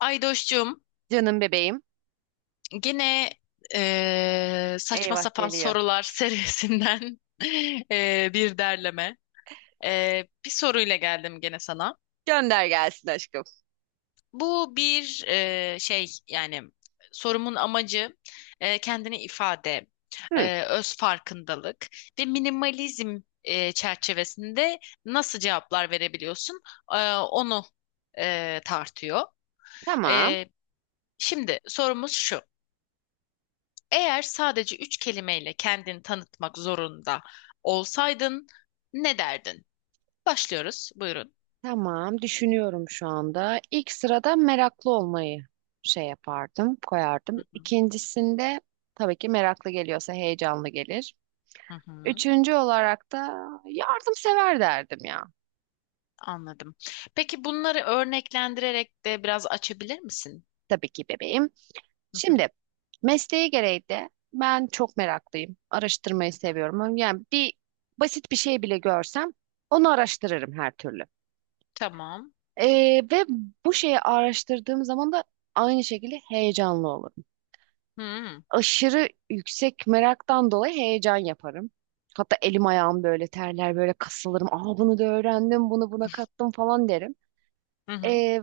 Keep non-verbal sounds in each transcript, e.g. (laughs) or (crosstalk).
Aydoş'cum, Canım bebeğim. gene saçma Eyvah sapan geliyor. sorular (laughs) serisinden bir derleme. Bir soruyla geldim gene sana. Gönder gelsin aşkım. Bu bir şey, yani sorumun amacı kendini ifade, Hı, öz farkındalık ve minimalizm çerçevesinde nasıl cevaplar verebiliyorsun, onu tartıyor. tamam. Eee, Şimdi sorumuz şu. Eğer sadece üç kelimeyle kendini tanıtmak zorunda olsaydın ne derdin? Başlıyoruz. Buyurun. Tamam. Düşünüyorum şu anda. İlk sırada meraklı olmayı şey yapardım, Hı koyardım. hı. İkincisinde tabii ki meraklı geliyorsa heyecanlı gelir. Hı hı. Üçüncü olarak da yardımsever derdim ya. Anladım. Peki bunları örneklendirerek de biraz açabilir misin? Tabii ki bebeğim. Hı hı. Şimdi mesleği gereği de ben çok meraklıyım. Araştırmayı Hı. seviyorum. Yani basit bir şey bile görsem onu araştırırım her türlü. Tamam. Ve bu şeyi araştırdığım zaman da aynı şekilde heyecanlı olurum. Hı hı. Aşırı yüksek meraktan dolayı heyecan yaparım. Hatta elim ayağım böyle terler, böyle kasılırım. Aa, bunu da öğrendim, bunu buna kattım falan derim. Hı hı. Ee,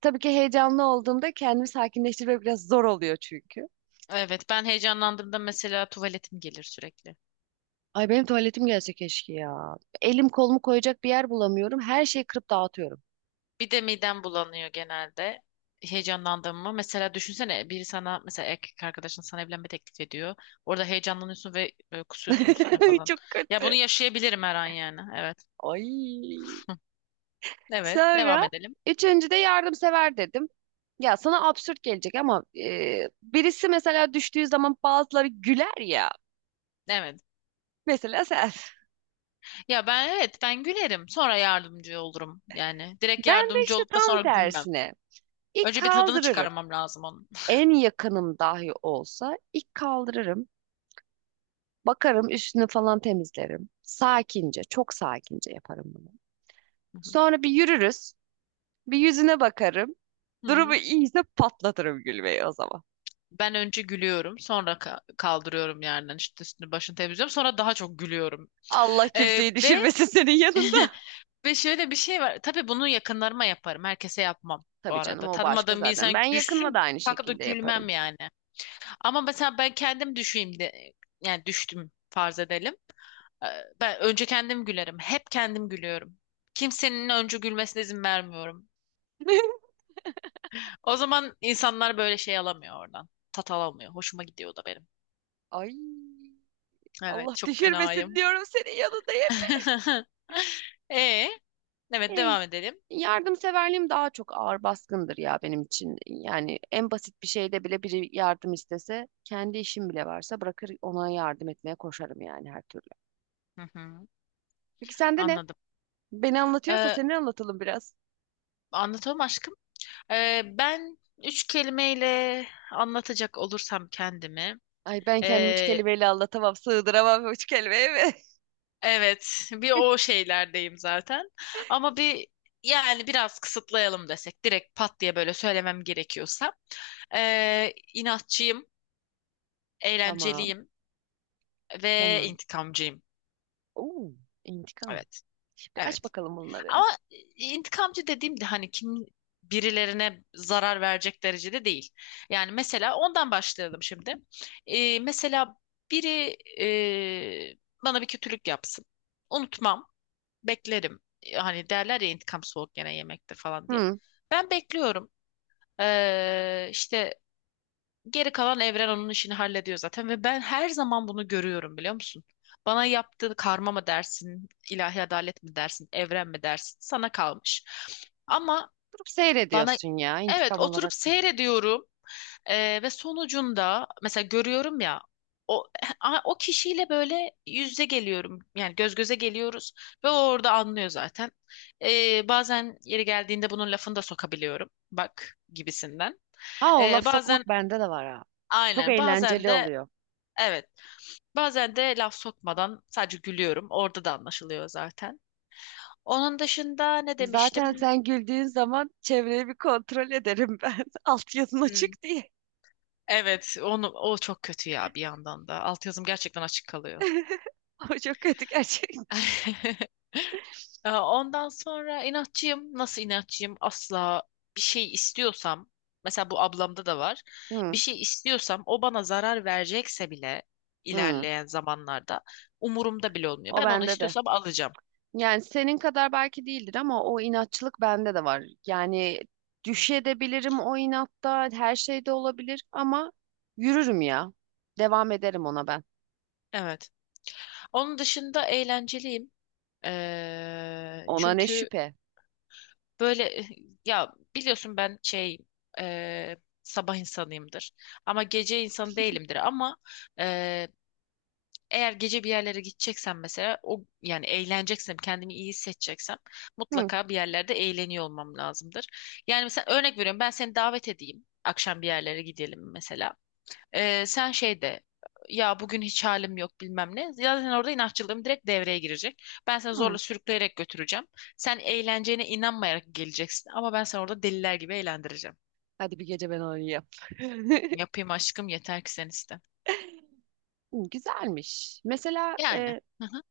tabii ki heyecanlı olduğumda kendimi sakinleştirmek biraz zor oluyor çünkü. Evet, ben heyecanlandığımda mesela tuvaletim gelir sürekli. Ay benim tuvaletim gelse keşke ya. Elim kolumu koyacak bir yer bulamıyorum. Her şeyi kırıp dağıtıyorum. Bir de midem bulanıyor genelde. Heyecanlandım mı? Mesela düşünsene, biri sana, mesela erkek arkadaşın sana evlenme teklif ediyor. Orada heyecanlanıyorsun ve böyle kusuyorsun üstüne (laughs) falan. Çok Ya bunu kötü. yaşayabilirim her an yani. Evet. Ay. Evet. Devam Sonra edelim. üçüncü de yardımsever dedim. Ya sana absürt gelecek ama birisi mesela düştüğü zaman bazıları güler ya. Evet. Mesela sen. Ya ben, evet, ben gülerim. Sonra yardımcı olurum yani. Direkt Ben de yardımcı işte olup da sonra tam gülmem. tersine. İlk Önce bir tadını kaldırırım. çıkarmam lazım onun. En yakınım dahi olsa ilk kaldırırım. Bakarım üstünü falan temizlerim. Sakince, çok sakince yaparım bunu. Hı hı. Sonra bir yürürüz. Bir yüzüne bakarım. Durumu Hı. iyiyse patlatırım gülmeyi o zaman. Ben önce gülüyorum, sonra kaldırıyorum yerden, işte üstünü başını temizliyorum, sonra daha çok gülüyorum. Allah kimseyi Ve düşürmesin senin yanında. (laughs) Ve şöyle bir şey var. Tabii bunu yakınlarıma yaparım. Herkese yapmam bu Tabii canım arada. o başka Tanımadığım bir zaten. insan Ben yakınma da düşsün aynı kalkıp da şekilde gülmem yaparım. yani. Ama mesela ben kendim düşeyim de, yani düştüm farz edelim. Ee, Ben önce kendim gülerim. Hep kendim gülüyorum. Kimsenin önce gülmesine izin vermiyorum. (laughs) O zaman insanlar böyle şey alamıyor oradan. Tat alamıyor. Hoşuma gidiyor o da benim. Ay, Evet, Allah çok düşürmesin fenayım. diyorum senin yanında hep. (laughs) E, evet, Ey, devam edelim. yardımseverliğim daha çok ağır baskındır ya benim için. Yani en basit bir şeyde bile biri yardım istese, kendi işim bile varsa bırakır ona yardım etmeye koşarım yani her türlü. Hı hı. Peki sende ne? Anladım. Beni anlatıyorsa Ee, seni anlatalım biraz. Anlatamam aşkım. Ben üç kelimeyle anlatacak olursam kendimi. Ay ben kendimi üç ee, kelimeyle anlatamam, sığdıramam üç kelimeye mi? evet, bir o (laughs) şeylerdeyim zaten. Ama bir, yani biraz kısıtlayalım desek, direkt pat diye böyle söylemem gerekiyorsa. İnatçıyım, Tamam, eğlenceliyim ve tamam. intikamcıyım. Oo, intikam. Evet, Şimdi aç evet. bakalım bunları. Ama intikamcı dediğim de hani kim birilerine zarar verecek derecede değil. Yani mesela ondan başlayalım şimdi. Mesela biri e, bana bir kötülük yapsın. Unutmam, beklerim. Hani derler ya, intikam soğuk gene yemektir falan diye. Hı. Ben bekliyorum. İşte geri kalan evren onun işini hallediyor zaten ve ben her zaman bunu görüyorum, biliyor musun? Bana yaptığı karma mı dersin, ilahi adalet mi dersin, evren mi dersin? Sana kalmış. Ama Durup bana seyrediyorsun ya evet, intikam oturup olarak. seyrediyorum. Ve sonucunda mesela görüyorum ya, o o kişiyle böyle yüzde geliyorum, yani göz göze geliyoruz ve o orada anlıyor zaten. Bazen yeri geldiğinde bunun lafını da sokabiliyorum, bak gibisinden. Aa, o laf sokmak Bazen bende de var ha. Çok Aynen. Bazen eğlenceli de oluyor. evet. Bazen de laf sokmadan sadece gülüyorum. Orada da anlaşılıyor zaten. Onun dışında ne Zaten demiştim? sen güldüğün zaman çevreyi bir kontrol ederim ben. (laughs) Alt yazın Hmm, açık diye. evet, onu o çok kötü ya, bir yandan da. Altyazım gerçekten açık kalıyor. (laughs) O çok kötü gerçekten. (laughs) Ondan sonra inatçıyım. Nasıl inatçıyım? Asla bir şey istiyorsam, mesela bu ablamda da var. Bir Hı, şey istiyorsam, o bana zarar verecekse bile, hı. ilerleyen zamanlarda umurumda bile olmuyor. O Ben onu bende de. istiyorsam alacağım. Yani senin kadar belki değildir ama o inatçılık bende de var. Yani düşebilirim o inatta, her şey de olabilir ama yürürüm ya. Devam ederim ona ben. Evet. Onun dışında eğlenceliyim. Ona ne Çünkü şüphe. böyle (laughs) ya biliyorsun, ben şey, eee, sabah insanıyımdır. Ama gece insanı değilimdir. Ama eee, eğer gece bir yerlere gideceksem mesela, o yani eğleneceksem, kendimi iyi hissedeceksem, Hı, mutlaka bir yerlerde eğleniyor olmam lazımdır. Yani mesela örnek veriyorum, ben seni davet edeyim. Akşam bir yerlere gidelim mesela. Sen şey de, ya bugün hiç halim yok bilmem ne. Zaten orada inatçılığım direkt devreye girecek. Ben seni zorla hı. sürükleyerek götüreceğim. Sen eğleneceğine inanmayarak geleceksin ama ben seni orada deliler gibi eğlendireceğim. Hadi bir gece ben oynayayım. (laughs) Yapayım aşkım, yeter ki sen iste. Güzelmiş. Mesela Yani. Hı hı.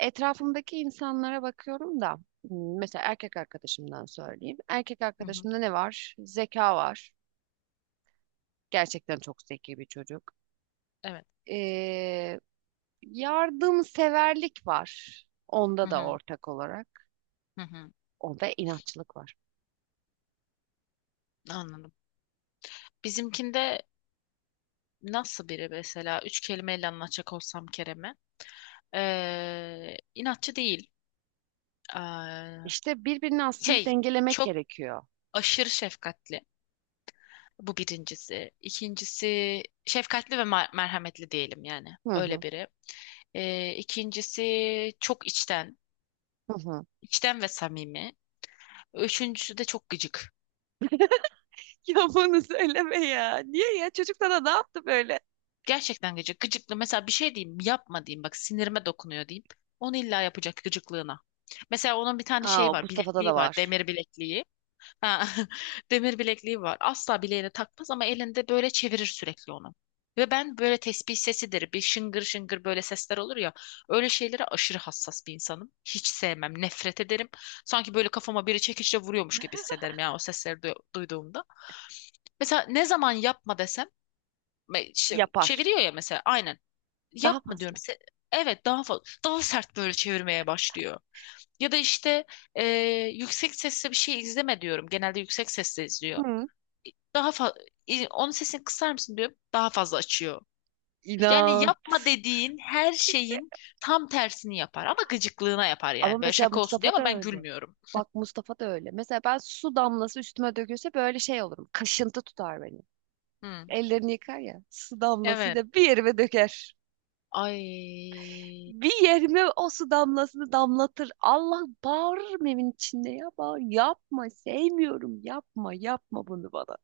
etrafımdaki insanlara bakıyorum da mesela erkek arkadaşımdan söyleyeyim. Erkek Hı hı. arkadaşımda ne var? Zeka var. Gerçekten çok zeki bir çocuk. Evet. E, yardımseverlik var. Hı Onda da hı. ortak olarak. Hı hı. Onda inatçılık var. Anladım. Bizimkinde nasıl biri, mesela üç kelimeyle anlatacak olsam Kerem'e, inatçı değil. Ee, İşte birbirini aslında Şey, dengelemek çok gerekiyor. aşırı şefkatli. Bu birincisi. İkincisi şefkatli ve merhametli diyelim yani. Hı Öyle hı, biri. İkincisi çok içten, hı hı. (laughs) içten ve samimi. Üçüncüsü de çok gıcık. Ya bunu söyleme ya. Niye ya? Çocuk sana ne yaptı böyle? Gerçekten gıcık. Gıcıklı. Mesela bir şey diyeyim, yapma diyeyim. Bak, sinirime dokunuyor diyeyim. Onu illa yapacak gıcıklığına. Mesela onun bir tane şeyi Aa, var, Mustafa'da da bilekliği var, var. demir bilekliği. Ha, (laughs) demir bilekliği var. Asla bileğine takmaz ama elinde böyle çevirir sürekli onu. Ve ben böyle tesbih sesidir, bir şıngır şıngır böyle sesler olur ya. Öyle şeylere aşırı hassas bir insanım. Hiç sevmem, nefret ederim. Sanki böyle kafama biri çekiçle vuruyormuş gibi hissederim ya o sesleri duyduğumda. Mesela ne zaman yapma desem, işte Yapar. çeviriyor ya mesela, aynen. Daha Yapma diyorum. fazla. Evet, daha fazla, daha sert böyle çevirmeye başlıyor. Ya da işte, e, yüksek sesle bir şey izleme diyorum. Genelde yüksek sesle izliyor. Hı. Daha fa Onun sesini kısar mısın diyor. Daha fazla açıyor. Yani İnat. yapma dediğin her şeyin tam tersini yapar ama gıcıklığına yapar Ama yani. Böyle mesela şaka olsun diye, Mustafa da ama ben öyle. gülmüyorum. Bak Mustafa da öyle. Mesela ben su damlası üstüme dökülse böyle şey olurum. Kaşıntı tutar beni. Hı. Ellerini yıkar ya. Su Evet. damlasıyla bir yerime döker. Ay. Bir yerime o su damlasını damlatır. Allah bağırırım evin içinde ya. Bağır. Yapma sevmiyorum. Yapma bunu bana.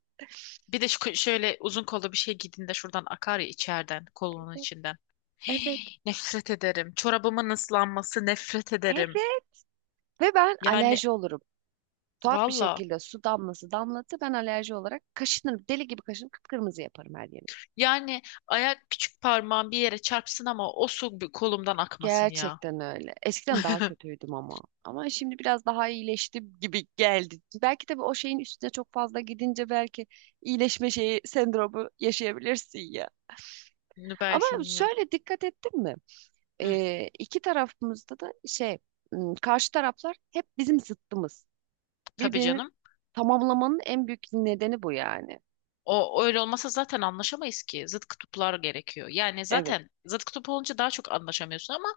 Bir de şöyle uzun kollu bir şey giydiğinde şuradan akar ya içeriden, Evet, kolunun içinden. (gasps) evet, Hii. Nefret ederim. Çorabımın ıslanması nefret ederim. evet. Ve ben Yani alerji olurum. Tuhaf bir valla. şekilde su damlası damlattı. Ben alerji olarak kaşınırım. Deli gibi kaşınırım. Kıpkırmızı yaparım her yerimi. Yani ayak küçük parmağım bir yere çarpsın ama o su bir kolumdan akmasın ya. Gerçekten öyle. Eskiden daha (laughs) kötüydüm ama. Ama şimdi biraz daha iyileştim gibi geldi. Belki de o şeyin üstüne çok fazla gidince belki iyileşme şeyi sendromu yaşayabilirsin ya. Bunu Ama belki bilmiyorum. şöyle dikkat ettin mi? Hı. İki tarafımızda da karşı taraflar hep bizim zıttımız. Tabii Birbirini canım. tamamlamanın en büyük nedeni bu yani. O öyle olmasa zaten anlaşamayız ki. Zıt kutuplar gerekiyor. Yani Evet. zaten zıt kutup olunca daha çok anlaşamıyorsun ama,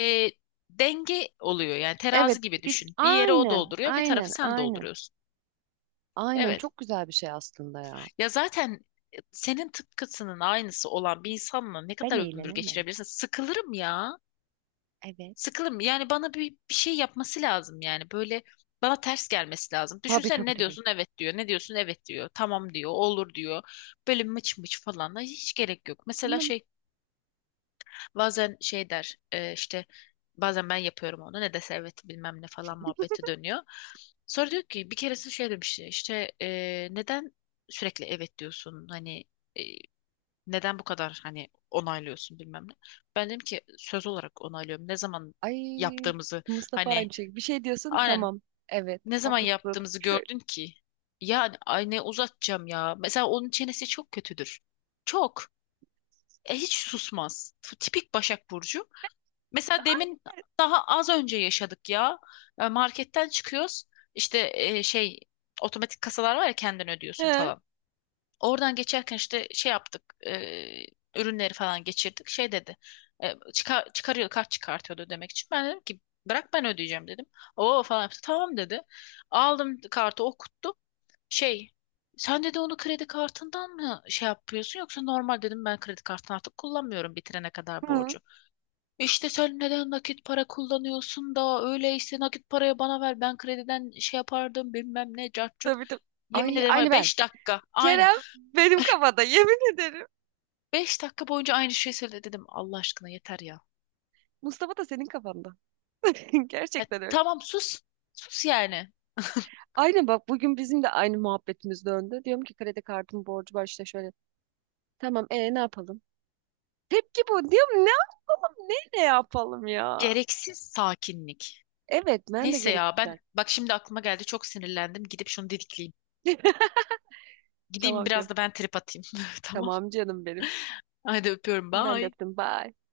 e, denge oluyor. Yani Evet, terazi gibi bir, düşün. Bir yere o aynen, dolduruyor, bir aynen, tarafı sen aynen. dolduruyorsun. Aynen Evet. çok güzel bir şey aslında ya. Ya zaten senin tıpkısının aynısı olan bir insanla ne Ben kadar ömür eğlenemem. geçirebilirsin? Sıkılırım ya. Evet. Sıkılırım. Yani bana bir şey yapması lazım yani. Böyle bana ters gelmesi lazım. Tabii, Düşünsene, tabii, ne tabii. diyorsun? Evet diyor. Ne diyorsun? Evet diyor. Tamam diyor. Olur diyor. Böyle mıç mıç falan. Ay, hiç gerek yok. Mesela Bilmem. şey, bazen şey der, işte bazen ben yapıyorum onu. Ne dese evet bilmem ne falan muhabbeti dönüyor. Sonra diyor ki, bir keresinde şey demiş işte, neden sürekli evet diyorsun? Hani, e, neden bu kadar hani onaylıyorsun bilmem ne. Ben dedim ki söz olarak onaylıyorum. Ne zaman Ay, yaptığımızı, Mustafa hani, aynı şey. Bir şey diyorsun aynen, tamam. Evet, ne zaman haklısın. yaptığımızı Şöyle. gördün ki? Yani ay, ne uzatacağım ya. Mesela onun çenesi çok kötüdür. Çok. Hiç susmaz. Tipik Başak Burcu. Mesela demin, daha az önce yaşadık ya. Marketten çıkıyoruz. İşte, şey, otomatik kasalar var ya, kendin ödüyorsun He. falan. Oradan geçerken işte şey yaptık. e, Ürünleri falan geçirdik. Şey dedi. Çıkar, çıkarıyor, kart çıkartıyordu demek için. Ben dedim ki, bırak ben ödeyeceğim dedim. O falan yaptı. Tamam dedi. Aldım, kartı okuttu. Şey, sen dedi, onu kredi kartından mı şey yapıyorsun yoksa normal? Dedim, ben kredi kartını artık kullanmıyorum bitirene kadar Hı. borcu. İşte sen neden nakit para kullanıyorsun da, öyleyse nakit parayı bana ver, ben krediden şey yapardım bilmem ne cart curt. Tabii, tabii. Yemin Ay ederim, var aynı ben. 5 dakika aynı. Kerem benim kafada yemin ederim. Beş dakika boyunca aynı şeyi söyledi dedim. Allah aşkına yeter ya. Mustafa da senin kafanda. (laughs) Ya Gerçekten öyle. tamam, sus. Sus yani. Aynen bak bugün bizim de aynı muhabbetimiz döndü. Diyorum ki kredi kartım borcu var işte şöyle. Tamam e ne yapalım? Tepki bu. Diyorum ne yapalım? Ne yapalım ya? Gereksiz sakinlik. Evet ben de Neyse ya, gereksiz. ben bak şimdi aklıma geldi, çok sinirlendim. Gidip şunu dedikleyeyim. (laughs) Gideyim Tamam biraz canım. da ben trip atayım. (laughs) Tamam. Tamam canım benim. Hadi öpüyorum. Ben de Bye. öptüm. Bye.